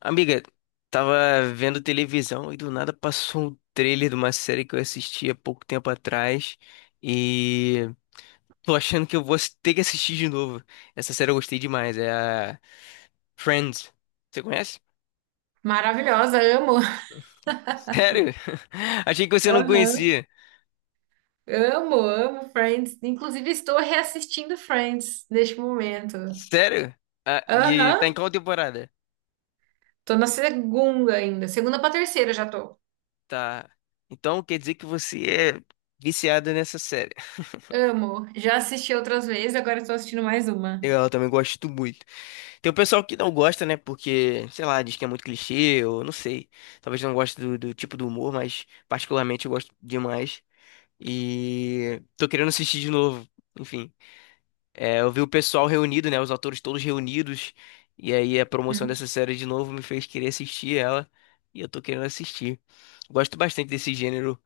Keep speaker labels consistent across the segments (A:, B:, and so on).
A: Amiga, tava vendo televisão e do nada passou um trailer de uma série que eu assisti há pouco tempo atrás e tô achando que eu vou ter que assistir de novo. Essa série eu gostei demais, é a Friends. Você conhece?
B: Maravilhosa, amo.
A: Sério? Achei que você não
B: Aham.
A: conhecia.
B: Amo, amo Friends. Inclusive, estou reassistindo Friends neste momento.
A: Sério? Ah, e tá
B: Aham.
A: em qual temporada?
B: Tô na segunda ainda. Segunda pra terceira já tô.
A: Tá. Então quer dizer que você é viciada nessa série.
B: Amo. Já assisti outras vezes, agora estou assistindo mais uma.
A: Eu também gosto muito. Tem o pessoal que não gosta, né? Porque, sei lá, diz que é muito clichê, ou não sei. Talvez não goste do tipo do humor, mas particularmente eu gosto demais. E tô querendo assistir de novo. Enfim, eu vi o pessoal reunido, né? Os atores todos reunidos. E aí a promoção
B: Uhum.
A: dessa série de novo me fez querer assistir ela. E eu tô querendo assistir. Gosto bastante desse gênero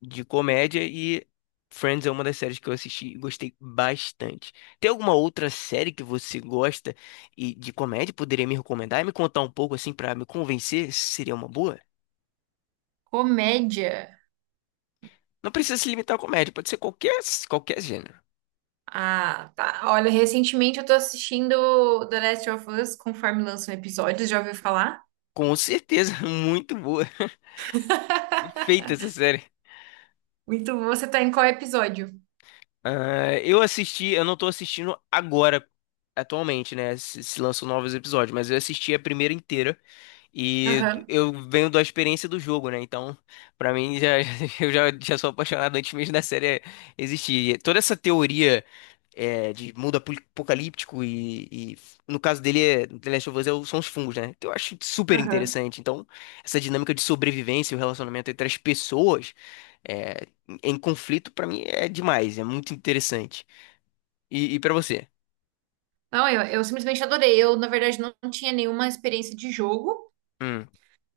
A: de comédia e Friends é uma das séries que eu assisti e gostei bastante. Tem alguma outra série que você gosta e de comédia poderia me recomendar e me contar um pouco assim pra me convencer se seria uma boa?
B: Comédia.
A: Não precisa se limitar à comédia, pode ser qualquer gênero.
B: Ah, tá. Olha, recentemente eu tô assistindo The Last of Us, conforme lançam episódios, já ouviu falar?
A: Com certeza, muito boa. Feita essa série.
B: Muito bom. Você tá em qual episódio?
A: Ah, eu assisti, eu não tô assistindo agora, atualmente, né? Se lançam novos episódios, mas eu assisti a primeira inteira. E
B: Aham.
A: eu venho da experiência do jogo, né? Então, pra mim, já, eu já, já sou apaixonado antes mesmo da série existir. E toda essa teoria de mundo apocalíptico e no caso dele, The Last of Us são os fungos, né? Então, eu acho super
B: Aham.
A: interessante. Então, essa dinâmica de sobrevivência e o relacionamento entre as pessoas é, em conflito, pra mim, é demais. É muito interessante. E para você?
B: Não, eu simplesmente adorei. Eu, na verdade, não tinha nenhuma experiência de jogo,
A: Hum,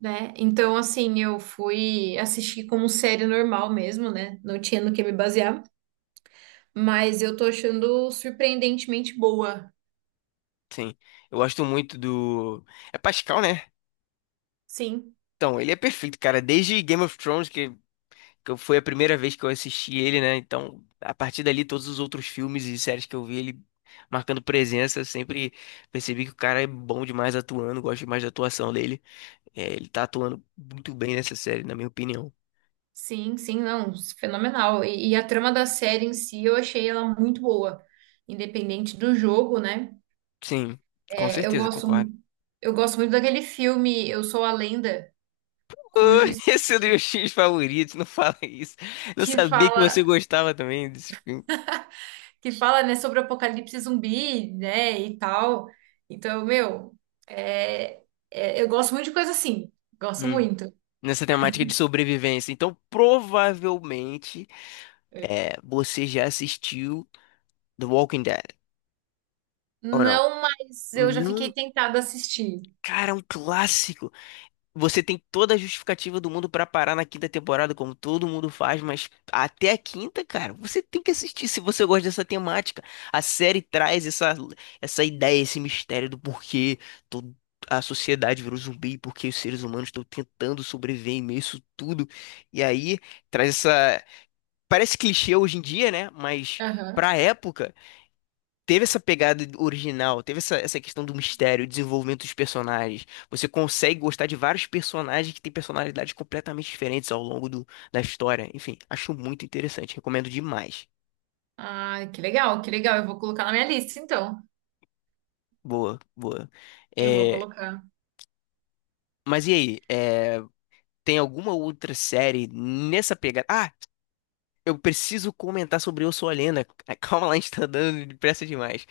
B: né? Então, assim, eu fui assistir como série normal mesmo, né? Não tinha no que me basear. Mas eu tô achando surpreendentemente boa.
A: sim. Eu gosto muito do... É Pascal, né?
B: Sim,
A: Então, ele é perfeito, cara. Desde Game of Thrones, foi a primeira vez que eu assisti ele, né? Então, a partir dali, todos os outros filmes e séries que eu vi, ele marcando presença, eu sempre percebi que o cara é bom demais atuando, gosto demais da atuação dele. É, ele tá atuando muito bem nessa série, na minha opinião.
B: sim, sim, não. Fenomenal. E a trama da série em si, eu achei ela muito boa. Independente do jogo, né?
A: Sim, com
B: É, eu
A: certeza,
B: gosto,
A: concordo.
B: eu gosto muito daquele filme Eu Sou a Lenda, com o Will
A: Ui,
B: Smith,
A: esse é o meu X favorito, não fala isso. Não
B: que
A: sabia que você
B: fala.
A: gostava também desse filme.
B: que fala, né, sobre o apocalipse zumbi, né, e tal. Então, meu, é, eu gosto muito de coisa assim. Gosto
A: Hum,
B: muito.
A: nessa temática de sobrevivência. Então, provavelmente. É, você já assistiu The Walking Dead, ou não?
B: Não, mas eu já fiquei
A: Não,
B: tentada a assistir.
A: cara, é um clássico. Você tem toda a justificativa do mundo pra parar na quinta temporada, como todo mundo faz, mas até a quinta, cara, você tem que assistir se você gosta dessa temática. A série traz essa, essa ideia, esse mistério do porquê todo- a sociedade virou zumbi, porque os seres humanos estão tentando sobreviver em meio a isso tudo. E aí traz essa. Parece clichê hoje em dia, né? Mas
B: Aham.
A: pra época, teve essa pegada original, teve essa, essa questão do mistério, desenvolvimento dos personagens. Você consegue gostar de vários personagens que têm personalidades completamente diferentes ao longo da história. Enfim, acho muito interessante, recomendo demais.
B: Ah, que legal, que legal. Eu vou colocar na minha lista, então.
A: Boa, boa.
B: Eu vou
A: É,
B: colocar.
A: mas e aí? É, tem alguma outra série nessa pegada? Ah, eu preciso comentar sobre Eu Sou a Lenda. Calma lá, a gente tá dando depressa demais.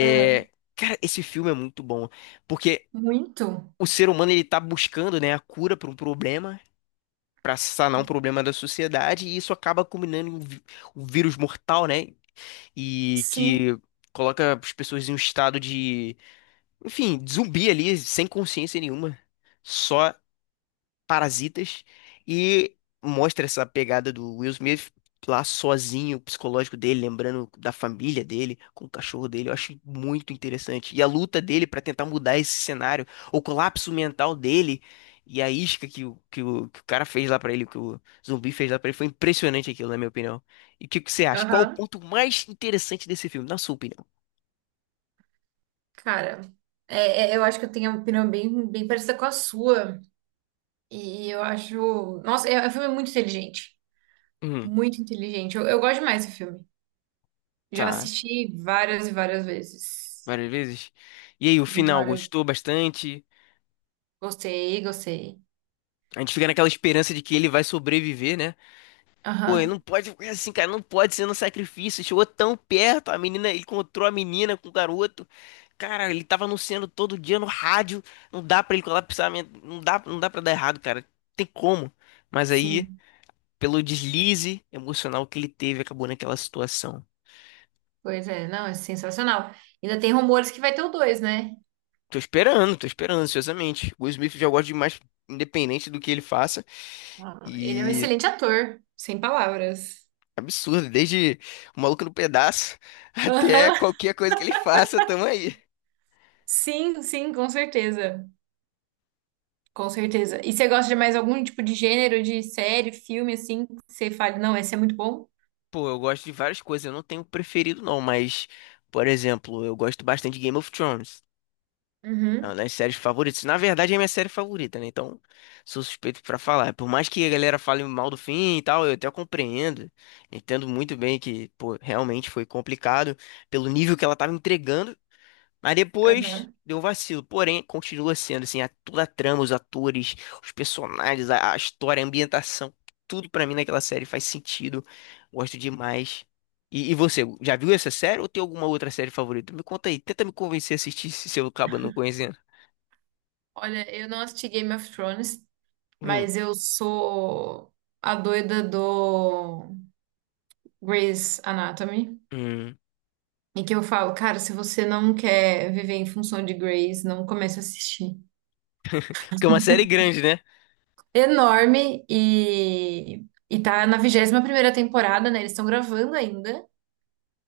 B: É.
A: cara, esse filme é muito bom, porque
B: Muito?
A: o ser humano ele tá buscando, né, a cura para um problema, para sanar um problema da sociedade e isso acaba culminando em um vírus mortal, né? E
B: Sim.
A: que coloca as pessoas em um estado de, enfim, de zumbi ali, sem consciência nenhuma. Só parasitas, e mostra essa pegada do Will Smith lá sozinho, o psicológico dele, lembrando da família dele, com o cachorro dele. Eu acho muito interessante. E a luta dele pra tentar mudar esse cenário, o colapso mental dele e a isca que o cara fez lá pra ele, que o zumbi fez lá pra ele, foi impressionante aquilo, na minha opinião. E o que, que você acha? Qual o
B: Aham.
A: ponto mais interessante desse filme, na sua opinião?
B: Cara, eu acho que eu tenho uma opinião bem, bem parecida com a sua. E eu acho. Nossa, é um filme muito inteligente.
A: Hum,
B: Muito inteligente. Eu gosto demais desse filme. Já
A: tá.
B: assisti várias e várias vezes.
A: Várias vezes. E aí, o final,
B: Várias.
A: gostou bastante?
B: Gostei, gostei.
A: A gente fica naquela esperança de que ele vai sobreviver, né? Pô, ele não
B: Aham,
A: pode ficar assim, cara, não pode ser no sacrifício. Chegou tão perto, a menina, ele encontrou a menina com o garoto. Cara, ele tava anunciando todo dia no rádio. Não dá pra ele colapsar, não dá, não dá para dar errado, cara. Tem como. Mas aí,
B: sim.
A: pelo deslize emocional que ele teve, acabou naquela situação.
B: Pois é, não, é sensacional. Ainda tem rumores que vai ter o dois, né?
A: Tô esperando ansiosamente. O Will Smith eu já gosto demais, independente do que ele faça.
B: Ah, ele é um
A: E
B: excelente ator, sem palavras.
A: absurdo, desde o Maluco no Pedaço até
B: Aham.
A: qualquer coisa que ele faça, tamo aí.
B: Sim, sim, com certeza. Com certeza. E você gosta de mais algum tipo de gênero, de série, filme, assim, que você fale, não, esse é muito bom?
A: Pô, eu gosto de várias coisas, eu não tenho preferido não, mas, por exemplo, eu gosto bastante de Game of Thrones. É uma
B: Uhum.
A: das séries favoritas. Na verdade, é minha série favorita, né? Então, sou suspeito pra falar. Por mais que a galera fale mal do fim e tal, eu até compreendo. Entendo muito bem que, pô, realmente foi complicado pelo nível que ela tava entregando. Mas depois
B: Aham.
A: deu um vacilo. Porém, continua sendo assim, a, toda a trama, os atores, os personagens, a história, a ambientação, tudo pra mim naquela série faz sentido. Gosto demais. E você, já viu essa série ou tem alguma outra série favorita? Me conta aí, tenta me convencer a assistir se eu acabo não conhecendo.
B: Olha, eu não assisti Game of Thrones,
A: Hum,
B: mas eu sou a doida do Grey's Anatomy.
A: hum.
B: E que eu falo, cara, se você não quer viver em função de Grey's, não comece a assistir.
A: Porque é uma série grande, né?
B: Enorme e tá na 21ª temporada, né? Eles estão gravando ainda,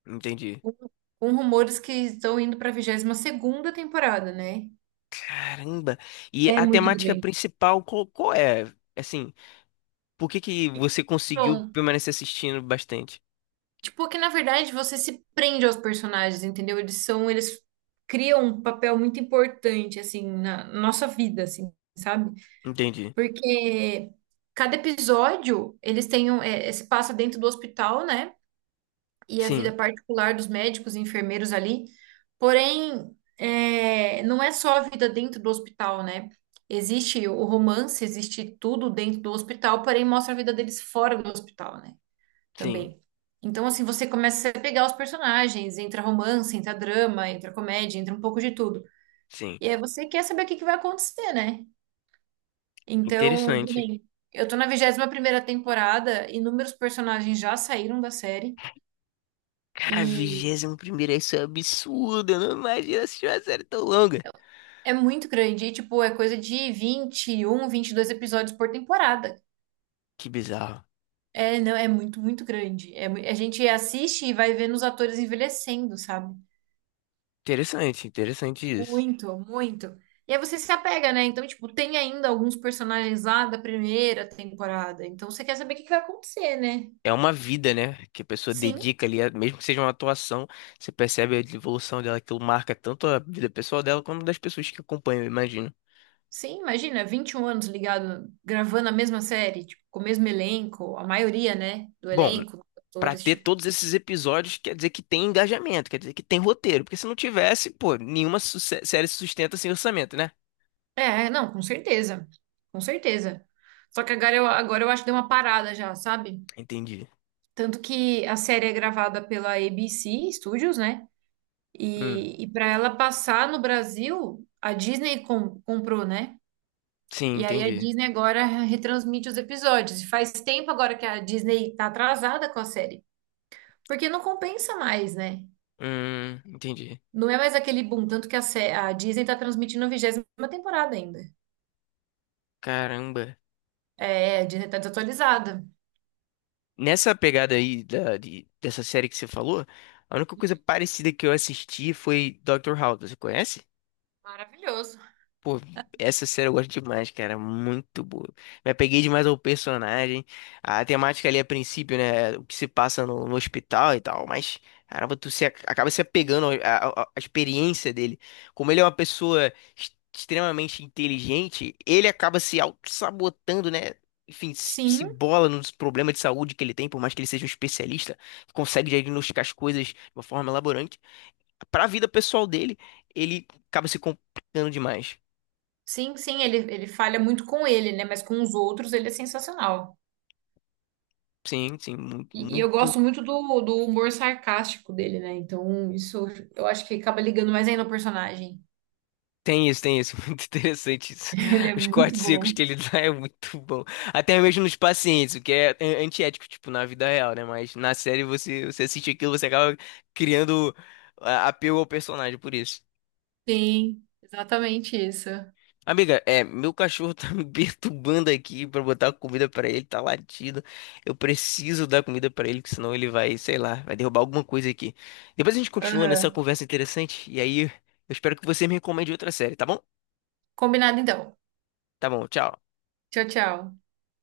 A: Entendi.
B: com com rumores que estão indo pra 22ª temporada, né?
A: Caramba! E
B: É
A: a
B: muito
A: temática
B: grande.
A: principal, qual, qual é? Assim, por que que você conseguiu
B: Então,
A: permanecer assistindo bastante?
B: tipo que na verdade você se prende aos personagens, entendeu? Eles criam um papel muito importante, assim, na nossa vida, assim, sabe?
A: Entendi.
B: Porque cada episódio, eles têm se passa dentro do hospital, né? E a vida
A: Sim,
B: particular dos médicos e enfermeiros ali. Porém, não é só a vida dentro do hospital, né? Existe o romance, existe tudo dentro do hospital, porém mostra a vida deles fora do hospital, né?
A: sim.
B: Também. Então, assim, você começa a pegar os personagens, entra romance, entra drama, entra comédia, entra um pouco de tudo.
A: Sim.
B: E aí você quer saber o que que vai acontecer, né? Então, que
A: Interessante.
B: nem- eu tô na 21ª temporada, inúmeros personagens já saíram da série
A: Cara,
B: e
A: vigésimo primeiro isso é absurdo. Eu não imagino assistir uma série tão longa.
B: é muito grande, e, tipo, é coisa de 20 21, 22 episódios por temporada.
A: Que bizarro.
B: É, não, é muito, muito grande. A gente assiste e vai vendo os atores envelhecendo, sabe?
A: Interessante, interessante isso.
B: Muito, muito. E aí você se apega, né? Então, tipo, tem ainda alguns personagens lá da primeira temporada. Então, você quer saber o que que vai acontecer, né?
A: É uma vida, né? Que a pessoa
B: Sim,
A: dedica ali, mesmo que seja uma atuação, você percebe a evolução dela, aquilo marca tanto a vida pessoal dela quanto das pessoas que acompanham, eu imagino.
B: sim, imagina, 21 anos ligado, gravando a mesma série, tipo, com o mesmo elenco, a maioria, né, do
A: Bom,
B: elenco, dos
A: pra
B: atores,
A: ter
B: tipo.
A: todos esses episódios, quer dizer que tem engajamento, quer dizer que tem roteiro, porque se não tivesse, pô, nenhuma série se sustenta sem orçamento, né?
B: É, não, com certeza. Com certeza. Só que agora eu acho que deu uma parada já, sabe?
A: Entendi.
B: Tanto que a série é gravada pela ABC Studios, né?
A: Hum,
B: E para ela passar no Brasil, a Disney comprou, né?
A: sim,
B: E aí a
A: entendi.
B: Disney agora retransmite os episódios. E faz tempo agora que a Disney tá atrasada com a série. Porque não compensa mais, né?
A: Entendi.
B: Não é mais aquele boom, tanto que a Disney tá transmitindo a 20ª temporada ainda.
A: Caramba.
B: É, a Disney tá desatualizada.
A: Nessa pegada aí dessa série que você falou, a única coisa parecida que eu assisti foi Dr. House. Você conhece?
B: Maravilhoso.
A: Pô, essa série eu gosto demais, cara. Muito boa. Me apeguei demais ao personagem. A temática ali a princípio, né? O que se passa no, no hospital e tal. Mas, caramba, tu se, acaba se apegando à experiência dele. Como ele é uma pessoa extremamente inteligente, ele acaba se auto-sabotando, né? Enfim, se
B: Sim,
A: embola nos problemas de saúde que ele tem, por mais que ele seja um especialista, consegue diagnosticar as coisas de uma forma elaborante. Para a vida pessoal dele, ele acaba se complicando demais.
B: sim, sim, ele falha muito com ele, né? Mas com os outros ele é sensacional.
A: Sim, sim, muito,
B: E eu
A: muito.
B: gosto muito do humor sarcástico dele, né? Então, isso eu acho que acaba ligando mais ainda ao personagem.
A: Tem isso, tem isso. Muito interessante isso.
B: Ele é
A: Os
B: muito
A: cortes secos
B: bom.
A: que ele dá é muito bom. Até mesmo nos pacientes, o que é antiético, tipo, na vida real, né? Mas na série você, você assiste aquilo, você acaba criando apego ao personagem por isso.
B: Sim, exatamente isso.
A: Amiga, é, meu cachorro tá me perturbando aqui pra botar comida pra ele, tá latindo. Eu preciso dar comida pra ele, que senão ele vai, sei lá, vai derrubar alguma coisa aqui. Depois a gente continua nessa
B: Aham.
A: conversa interessante, e aí eu espero que você me recomende outra série, tá bom?
B: Combinado então.
A: Tá bom, tchau.
B: Tchau, tchau.